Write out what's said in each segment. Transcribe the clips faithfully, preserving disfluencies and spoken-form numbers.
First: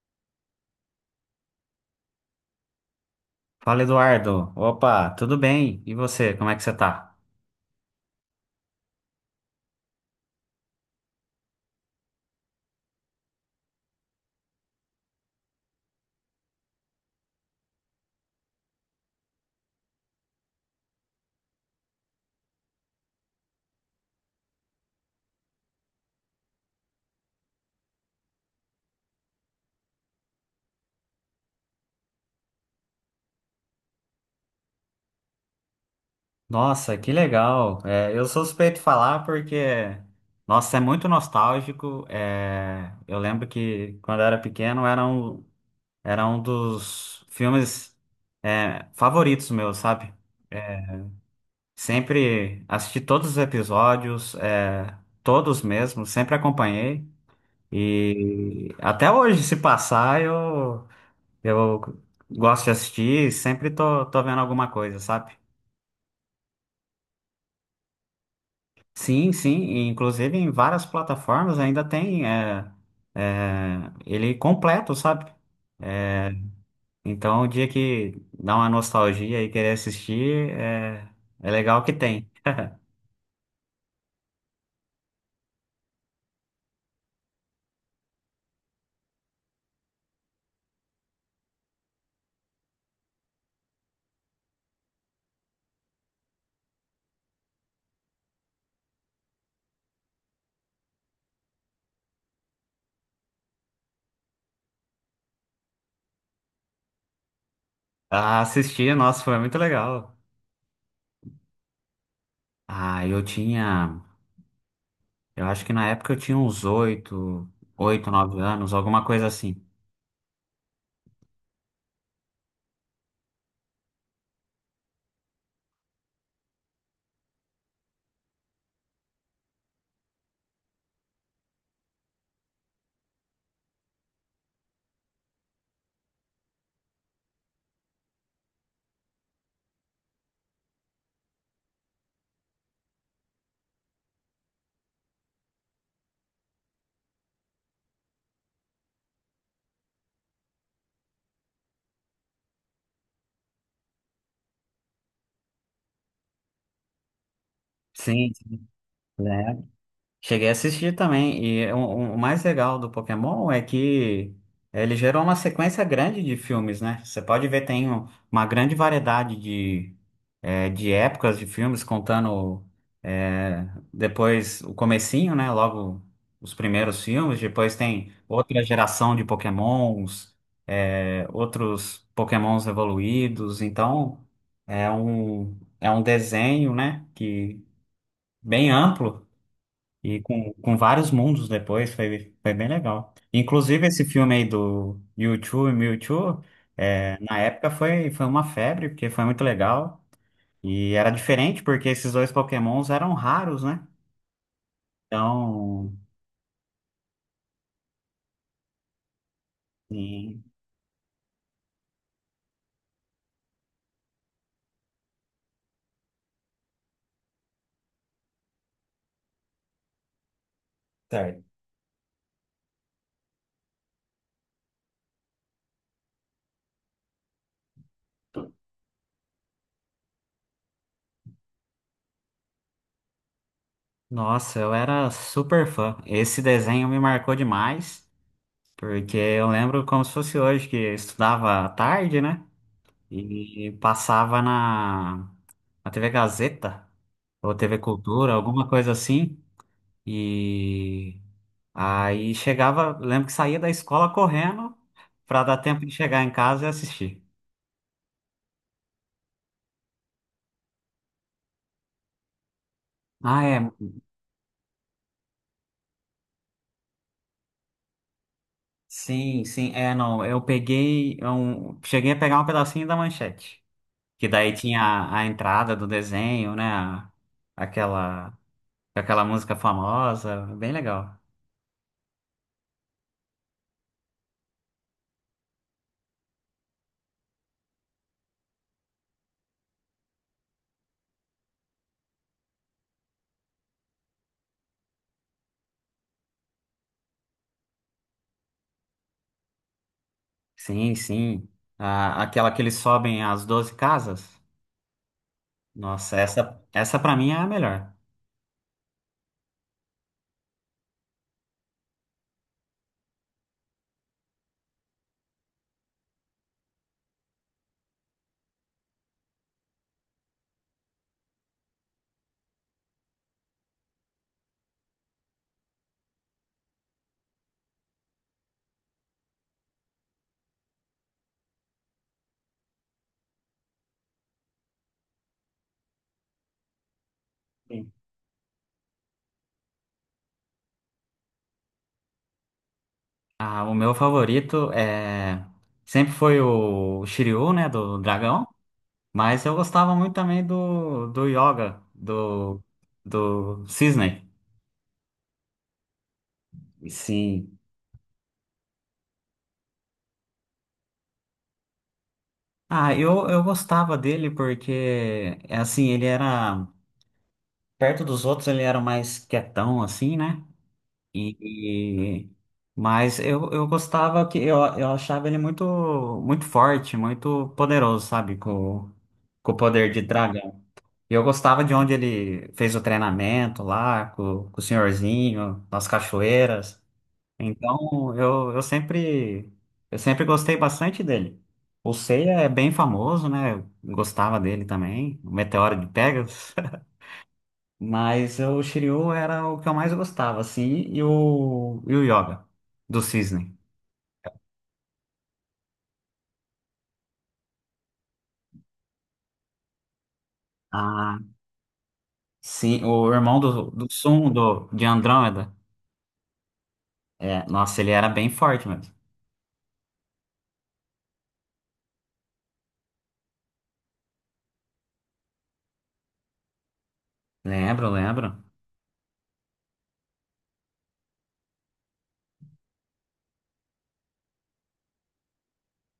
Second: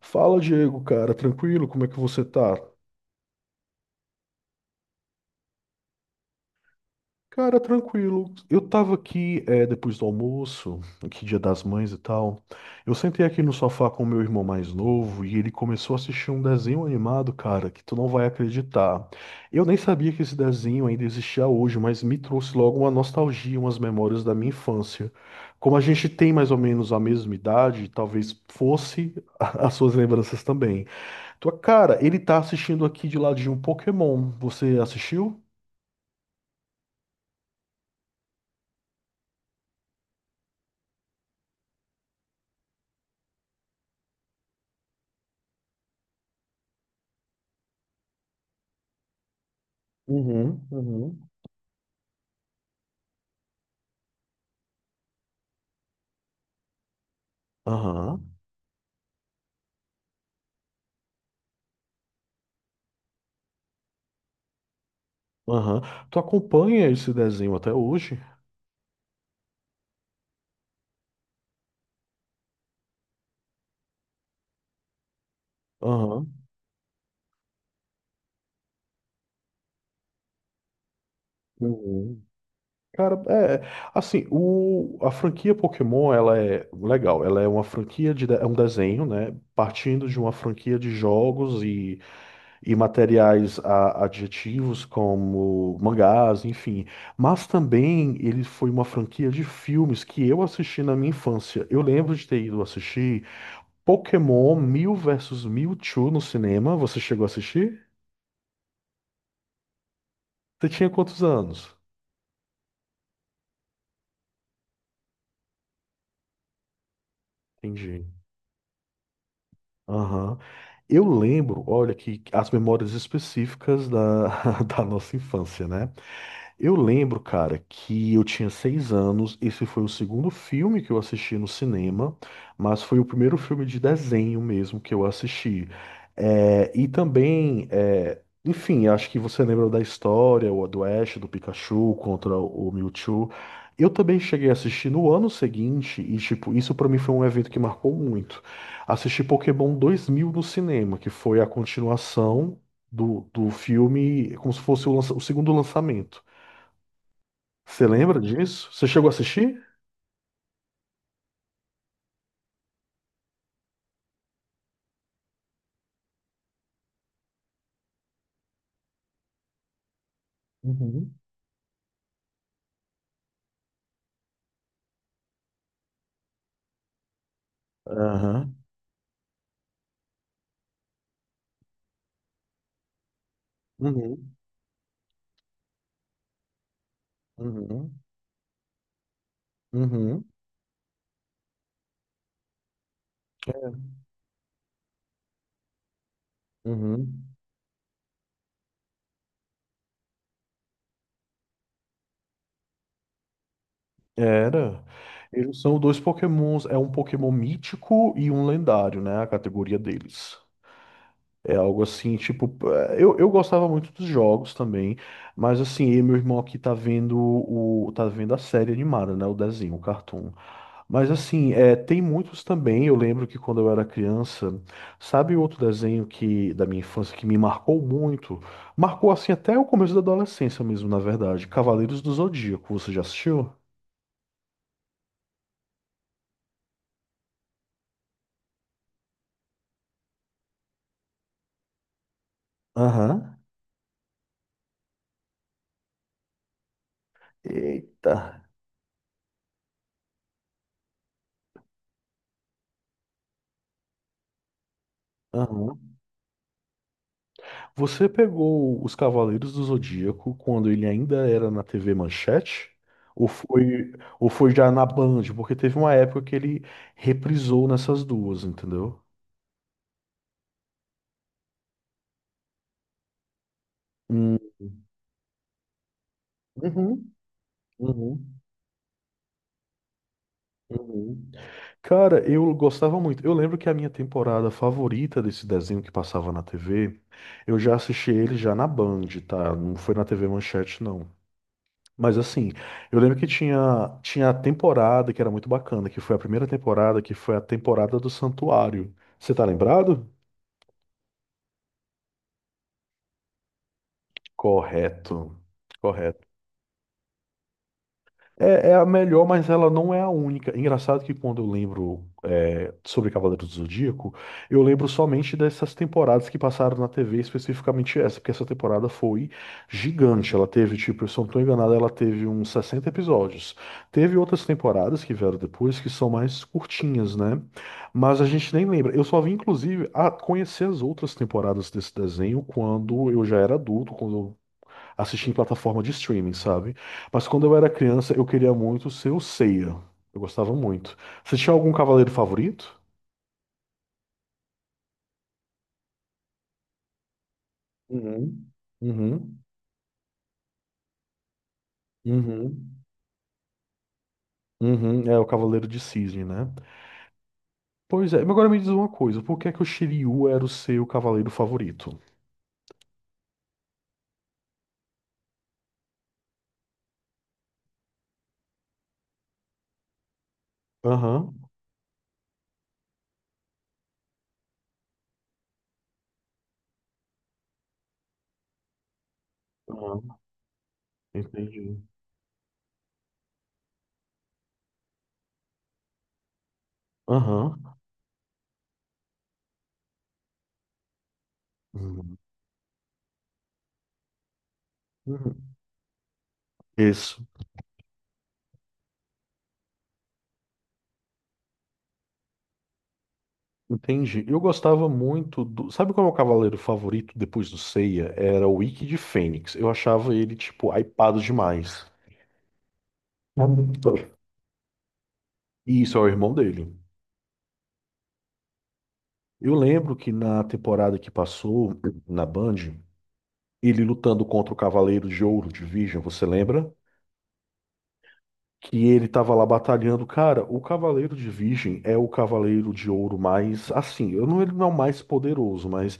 Fala, Diego, cara, tranquilo? Como é que você tá? Fala, Eduardo. Opa, tudo bem? E você, como é que você tá? Cara, tranquilo. Eu tava aqui, é, depois do almoço, aqui Dia das Mães e tal. Eu sentei aqui no sofá com o meu irmão mais novo e ele começou a assistir um desenho animado, cara, que tu não vai acreditar. Eu nem sabia que esse desenho ainda existia hoje, mas me trouxe logo uma nostalgia, umas memórias da minha infância. Como a gente tem mais ou menos a mesma idade, talvez fosse as suas lembranças também. Tua cara, ele tá assistindo aqui de ladinho um Pokémon. Você assistiu? Nossa, que legal. É, eu sou suspeito de falar porque, nossa, é muito nostálgico. É, eu lembro que quando eu era pequeno era um, era um dos filmes, é, favoritos meus, sabe? Uhum, É, uhum. sempre assisti todos os episódios, é, todos mesmo, sempre acompanhei. Aham, E até hoje, se passar, eu. Eu gosto de assistir, sempre tô, tô vendo alguma coisa, sabe? aham. Tu acompanha esse desenho até hoje? Sim, sim, e inclusive em várias plataformas ainda tem é, é, ele completo, sabe? Aham. Então, o dia que dá uma nostalgia e querer assistir, é, é legal que Uhum. tem. Cara, é é, assim, o, a franquia Pokémon, ela é legal, ela é uma franquia de, de- é um desenho, né, partindo de uma franquia de jogos e e materiais a- adjetivos como mangás, enfim. Mas também ele foi uma franquia de filmes que eu assisti na minha infância. Eu lembro de ter ido assistir Pokémon Mil versus Mewtwo no cinema. Você chegou a assistir? Ah, assistir, nossa, foi muito legal. Você tinha quantos anos? Ah, eu tinha, eu acho que na época eu tinha uns oito, Entendi. oito, nove anos, alguma coisa assim. Aham. Eu lembro, olha, que as memórias específicas da, da nossa infância, né? Eu lembro, cara, que eu tinha seis anos. Esse foi o segundo filme que eu assisti no cinema, mas foi o primeiro filme de desenho mesmo que eu assisti. É, e também, é, enfim, acho que você lembra da história, o do Ash, do Pikachu contra o Mewtwo. Eu também cheguei a assistir no ano seguinte, e tipo, isso pra mim foi um evento que marcou muito. Assisti Pokémon dois mil no cinema, que foi a continuação do, do filme, como se fosse o lança- o segundo lançamento. Você lembra Sim, sim. disso? Você chegou a assistir? Cheguei a assistir também, e o, o mais legal do Pokémon é que ele gerou uma sequência grande de filmes, né? Você pode ver, tem um- uma grande variedade de, eh, de Uhum. épocas de filmes, contando eh, depois o comecinho, né? Logo os primeiros filmes, depois tem Aham. outra geração de Pokémons, eh, outros Pokémons evoluídos, então Uhum. é um, é um desenho, né? Que Uhum. bem amplo. E Uhum. com, com vários mundos depois, foi, foi bem legal. Inclusive, esse filme aí do u e Mewtwo, é, Uhum. na época foi, foi uma febre, porque foi muito legal. E era diferente, porque esses dois Pokémons eram raros, né? Era. Eles são Então, dois Pokémons. É um Pokémon mítico e um lendário, né? A categoria deles. e- É algo assim, tipo. é, Eu, eu gostava muito dos jogos também. Mas assim, eu e meu irmão aqui tá vendo o. tá vendo a série animada, né? O desenho, o cartoon. Mas certo. assim, é, tem muitos também. Eu lembro que quando eu era criança, sabe outro desenho que da minha infância que me marcou muito? Marcou assim até o começo da adolescência mesmo, na verdade. Cavaleiros do Zodíaco, você já assistiu? Nossa, eu era super fã. Esse desenho me marcou demais, porque eu lembro como se fosse hoje, que eu estudava à tarde, né? Aham. E passava na, na T V Gazeta, ou T V Eita. Cultura, alguma coisa assim. E aí chegava, lembro que saía da escola correndo para dar Aham. tempo de chegar em casa e assistir. Você pegou os Cavaleiros do Zodíaco quando ele ainda era na T V Manchete? Ou Ah, é. foi, ou foi já na Band? Porque teve uma época que ele reprisou nessas duas, entendeu? Sim, sim, é, não. Eu peguei, um, cheguei a pegar um pedacinho da manchete, que Hum. daí tinha a, a entrada do desenho, né? a- Uhum. aquela, Uhum. aquela música famosa, bem legal. Uhum. Cara, eu gostava muito. Eu lembro que a minha temporada favorita desse desenho que passava na T V, eu já assisti ele já na Band, tá? Não foi na T V Manchete, não. Mas assim, eu lembro que tinha, tinha a temporada que era muito bacana, que foi a primeira temporada, que foi a temporada do Santuário. Você tá lembrado? Sim, sim. A- aquela que eles sobem as doze casas. Correto. Nossa, Correto. essa, essa para mim é a melhor. É, é a melhor, mas ela não é a única. Engraçado que quando eu lembro é, sobre Cavaleiros do Zodíaco, eu lembro somente dessas temporadas que passaram na T V, especificamente essa, porque essa temporada foi gigante. Ela teve, tipo, se eu não estou enganado, ela teve uns sessenta episódios. Teve outras temporadas que vieram depois que são mais curtinhas, né? Mas a gente nem lembra. Eu só vim, inclusive, a conhecer as outras temporadas desse desenho quando eu já era adulto, quando assistir em plataforma de streaming, sabe? Mas quando eu era criança, eu queria muito ser o Seiya. Eu gostava muito. Você tinha algum cavaleiro favorito? Ah, o meu favorito é sempre foi o Shiryu, né, do dragão, Uhum. Uhum. mas eu gostava muito também do, do Yoga, do, Uhum. do Cisne. Uhum. É o Cavaleiro de Cisne, né? Sim. Pois é, mas agora me diz uma coisa, por que é que o Shiryu era o seu cavaleiro favorito? Ah, eu, eu gostava dele porque, é assim, ele era, perto dos outros ele era mais quietão, assim, né, e, Aham. e- mas eu, eu gostava que, eu, eu achava ele muito, muito forte, muito poderoso, sabe, com, com o poder de Aham. dragão. E eu gostava de Entendi. onde ele fez o treinamento lá, com, com o senhorzinho, nas cachoeiras. Aham. Então, eu, eu sempre, eu sempre gostei bastante dele. O Uhum. Seiya é bem famoso, né? Eu gostava dele também, o Uhum. Meteoro de Pegasus. Isso. Mas o Shiryu era o que eu mais gostava, assim, e o, e o Yoga, do Cisne. Entendi. Eu gostava muito do. Sabe qual é o meu cavaleiro favorito depois do Seiya? Era o Ikki de Fênix. Eu achava ele, tipo, Ah, hypado demais. sim, o irmão do, do Sun, do, de Andrômeda. E isso é o irmão dele. É, nossa, ele era bem forte mesmo. Eu lembro que na temporada que passou na Band, ele lutando contra o Cavaleiro de Ouro de Virgem, você lembra? Lembro, lembro. Que ele tava lá batalhando. Cara, o Cavaleiro de Virgem é o Cavaleiro de Ouro mais, assim, eu não, ele não é o mais poderoso, mas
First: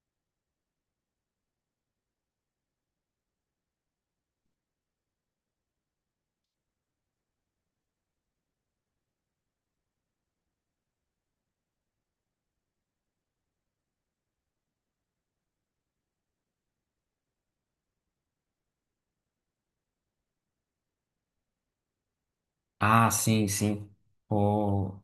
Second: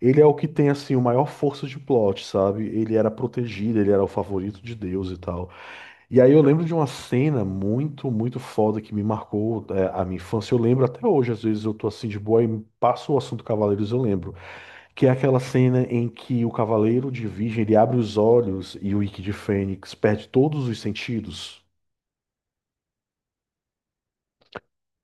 ele é o que tem, assim, o maior força de plot, sabe? Ele era protegido, ele era o favorito de Deus e tal. E aí eu lembro de uma cena muito, muito foda que me marcou, é, a minha infância. Eu lembro até hoje, às vezes eu tô assim de boa e passo o assunto Cavaleiros, eu lembro. Que é aquela cena em que o Cavaleiro de Virgem, ele abre os olhos e o Ikki de Fênix perde todos os sentidos. Ah, sim, sim. O-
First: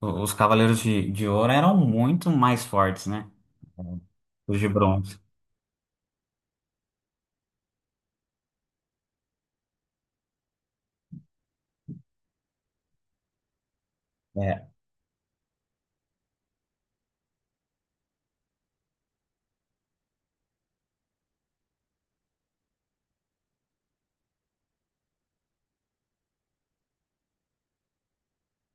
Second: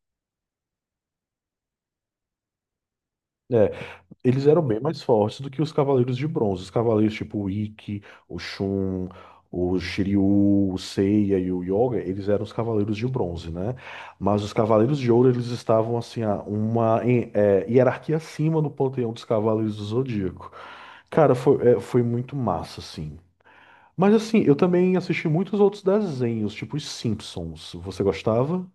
o- os Cavaleiros de, de Ouro eram muito mais fortes, né? É, É, eles os eram de bem mais bronze. fortes do que os Cavaleiros de Bronze. Os Cavaleiros tipo o Ikki, o Shun, o Shiryu, o Seiya e o Yoga, eles eram os Cavaleiros de Bronze, né? Mas os É. Cavaleiros de Ouro, eles estavam assim, a uma em- é, hierarquia acima no panteão dos Cavaleiros do Zodíaco. Cara, foi, é, foi muito massa, assim. Mas assim, eu também assisti muitos outros desenhos, tipo os Simpsons. Você gostava?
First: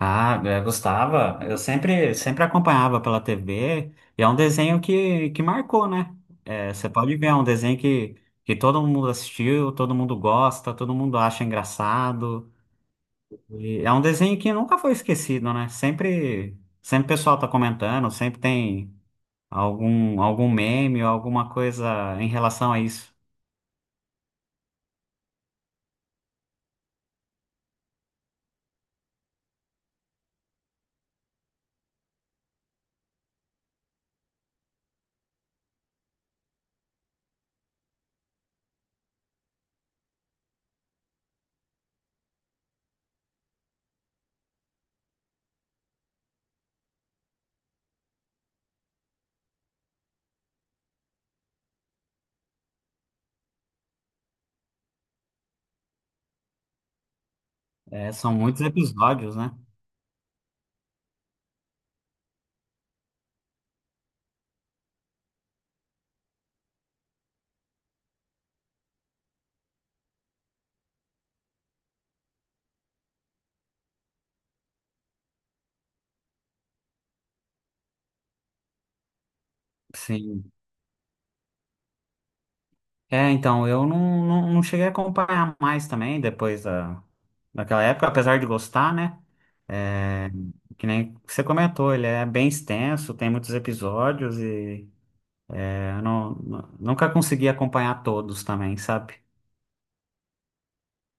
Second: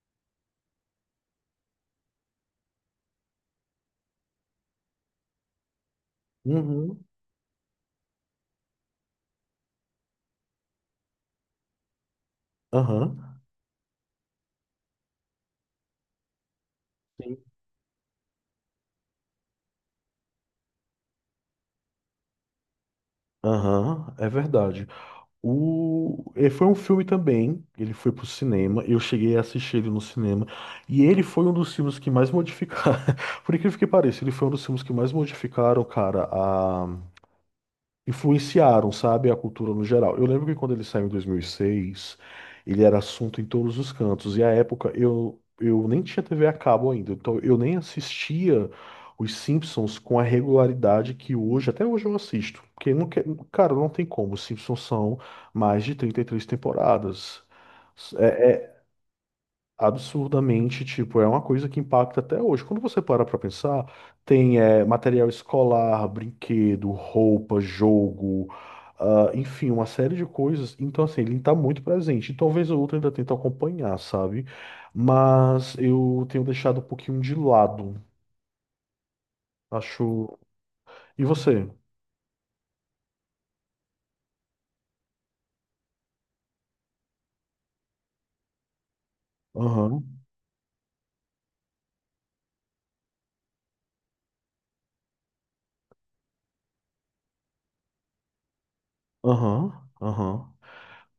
Ah, eu gostava. Eu sempre, sempre acompanhava pela T V. E é um desenho que, que marcou, né? É, você Uhum. pode ver, é um desenho que, que todo mundo assistiu, todo mundo gosta, todo mundo acha engraçado. Aham. E é um desenho que nunca foi esquecido, né? Sempre, sempre o pessoal Sim. tá comentando, sempre tem. Algum, algum meme ou alguma coisa em relação a isso. Aham, é verdade. O... é, Foi um filme também, ele foi pro cinema, eu cheguei a assistir ele no cinema, e ele foi um dos filmes que mais modificaram, por incrível que pareça, ele foi um dos filmes que mais modificaram, cara, influenciaram, sabe, a cultura no geral. Eu lembro que quando ele saiu em dois mil e seis, ele era assunto em todos os cantos. E à época eu, eu nem tinha T V a cabo ainda, então eu nem assistia os Simpsons com a regularidade que hoje, até hoje eu assisto. Porque não quer, cara, não tem como. Os Simpsons são mais de trinta e três temporadas. É, É, são muitos é, episódios, né? Absurdamente, tipo, é uma coisa que impacta até hoje. Quando você para pra pensar, tem eh, material escolar, brinquedo, roupa, jogo, ah, enfim, uma série de coisas. Então, assim, ele tá muito presente. E talvez o outro ainda tente acompanhar, sabe? Mas eu tenho deixado um pouquinho de lado, acho. Sim. E você? É, então, eu não, não, não cheguei a acompanhar mais também depois da, daquela época, apesar de gostar, né? Aham, É, que nem você comentou, ele é bem extenso, tem muitos episódios e é, eu não, nu- nunca consegui acompanhar todos também, sabe? aham, aham.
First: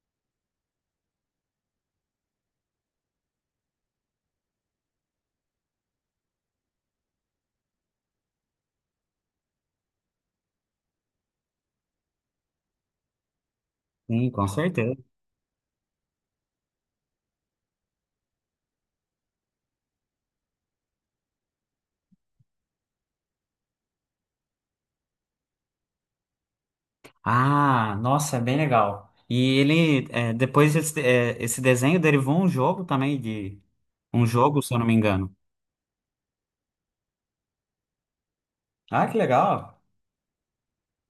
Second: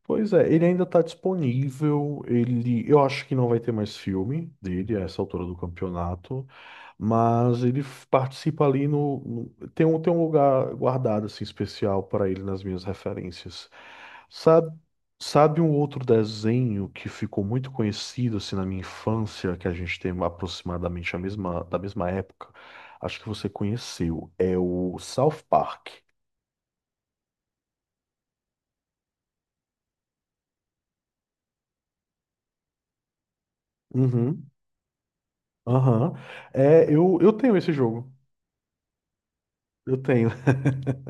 Pois é, ele ainda tá disponível. Ele, eu acho que não vai ter mais filme dele a essa altura do campeonato. Mas ele f- participa ali no, no- tem um, tem um lugar guardado assim especial para ele nas minhas referências. Sim, com Sabe, certeza. sabe um outro desenho que ficou muito conhecido assim na minha infância, que a gente tem aproximadamente a mesma da mesma época? Acho que você conheceu, é o South Park. Ah, nossa, é bem legal. E ele, é, depois esse, é, esse desenho derivou um jogo também de um Uhum. jogo, se eu não me engano. Aham. É, eu, eu tenho esse jogo. Ah, que legal. Eu tenho.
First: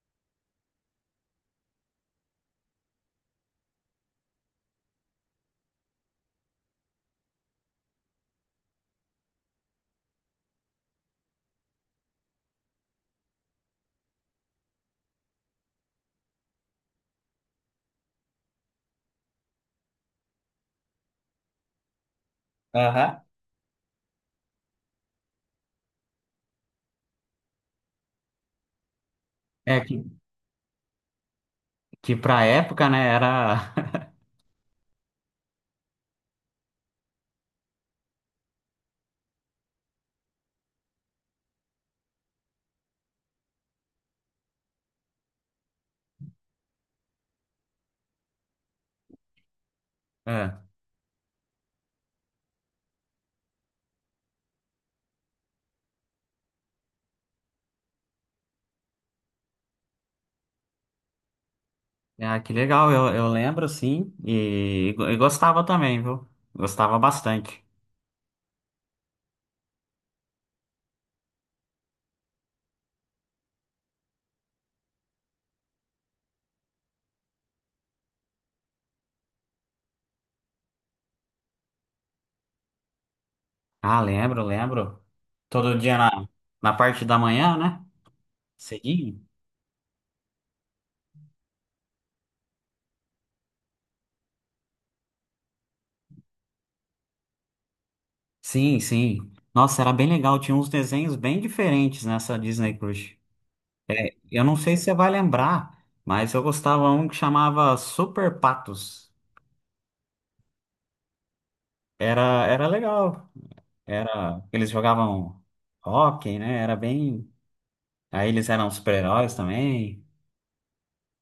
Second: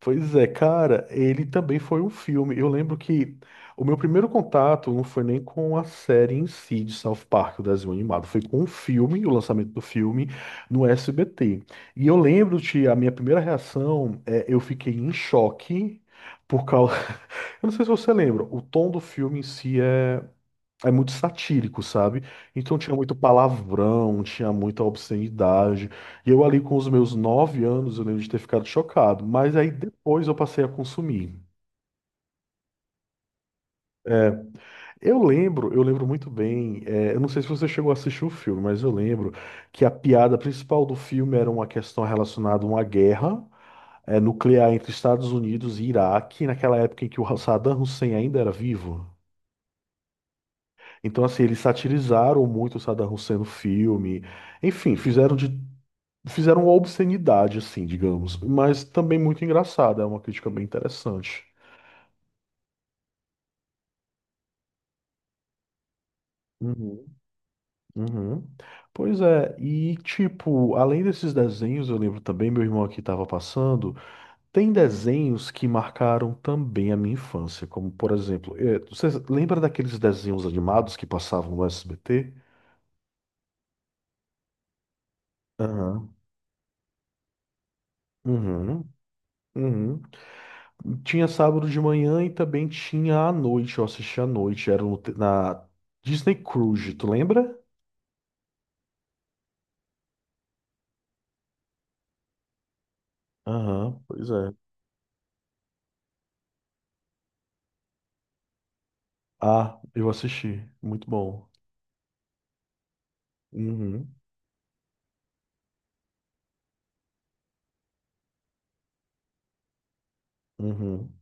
Pois é, cara, ele também foi um filme. Eu lembro que o meu primeiro contato não foi nem com a série em si de South Park, o desenho animado, foi com o filme, o lançamento do filme no S B T. E eu lembro que a minha primeira reação é eu fiquei em choque por causa. Eu não sei se você lembra, o tom do filme em si é é muito satírico, sabe? Então tinha muito Aham. palavrão, tinha muita obscenidade. E eu ali com os meus nove anos, eu lembro de ter ficado chocado. Mas aí É que, depois eu passei a consumir. que pra época, né, era É, eu lembro, eu lembro muito bem. é, eu não sei se você chegou a assistir o filme, mas eu lembro que a piada principal do filme era uma questão relacionada a uma guerra, é, nuclear entre Estados Unidos e Iraque, naquela época em que o Saddam Hussein ainda era vivo. Então, assim, eles satirizaram muito o Saddam Hussein no filme. Enfim, fizeram de. Fizeram uma obscenidade, assim, digamos. Mas também muito engraçada. É uma crítica bem interessante. É. Ah, que legal, eu, eu lembro sim, e, e gostava também, viu? Gostava Uhum, bastante. uhum. Pois é, e tipo, além desses desenhos, eu lembro também, meu irmão aqui estava passando, tem desenhos que marcaram também a minha infância, como por exemplo, eh, você lembra daqueles desenhos animados que passavam no S B T? Ah, lembro, lembro. Todo dia Aham. na, na parte da manhã, né? Uhum. Cedinho? Uhum. Tinha sábado de manhã e também tinha à noite. Eu assisti à noite, era no te- na Disney Cruise, tu lembra? Sim, sim. Nossa, era bem legal, tinha uns desenhos bem diferentes nessa Disney Cruise. Aham, pois Eu é. não sei se você vai lembrar, mas eu gostava um que chamava Super Patos. Ah, eu assisti. Muito bom. Era, era legal. Uhum, Era, eles jogavam hóquei, né? Era bem. Aí eles eram super-heróis também. uhum.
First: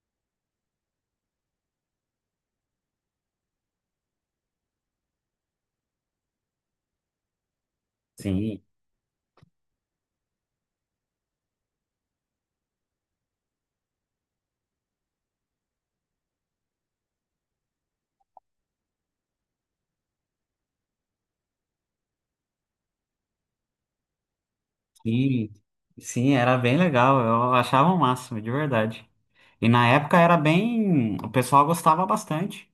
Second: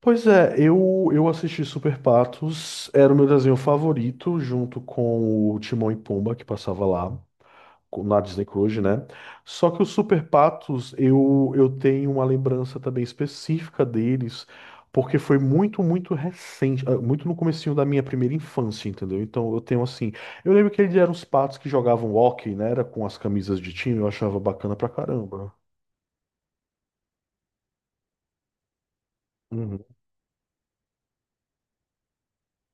Pois é, eu, eu assisti Super Patos, era o meu desenho favorito, junto com o Timão e Pumba, que passava lá. Na Disney Sim, Cruise, né? Só que os Super Patos, eu, eu tenho uma lembrança também específica deles, porque foi muito, muito recente, ah, muito no comecinho da minha primeira infância, entendeu? Então eu tenho assim, eu lembro que eles eram os patos que jogavam hóquei, né? Era com as camisas de time, eu achava bacana pra sim, caramba. sim, era bem legal. Eu achava o máximo, de verdade. E Uhum. na época era bem. O pessoal gostava bastante.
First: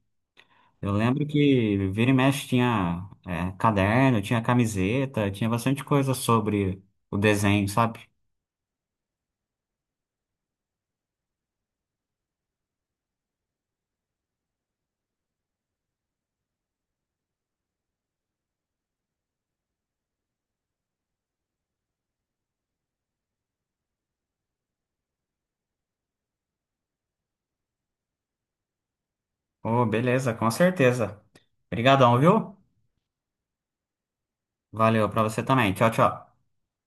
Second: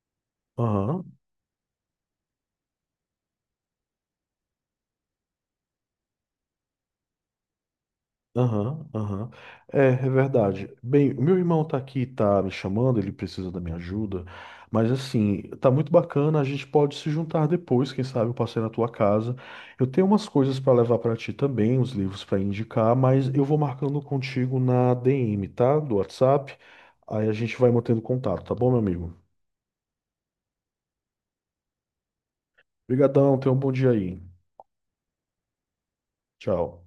Eu Aham. lembro que vira e mexe tinha, é, caderno, tinha camiseta, tinha bastante coisa sobre o desenho, sabe? Aham, aham. É, é verdade. Bem, o meu irmão tá aqui, tá me chamando, ele precisa da minha ajuda, mas assim, tá muito bacana, a gente pode se juntar depois, quem sabe eu passei na tua casa. Eu tenho umas coisas pra levar pra ti também, uns livros pra indicar, mas eu vou marcando contigo na D M, tá? Do WhatsApp. Aí a gente vai mantendo contato, tá bom, meu amigo? Oh, beleza, com certeza. Obrigadão, viu? Obrigadão, tenha um bom dia aí. Valeu pra você também. Tchau, tchau. Tchau.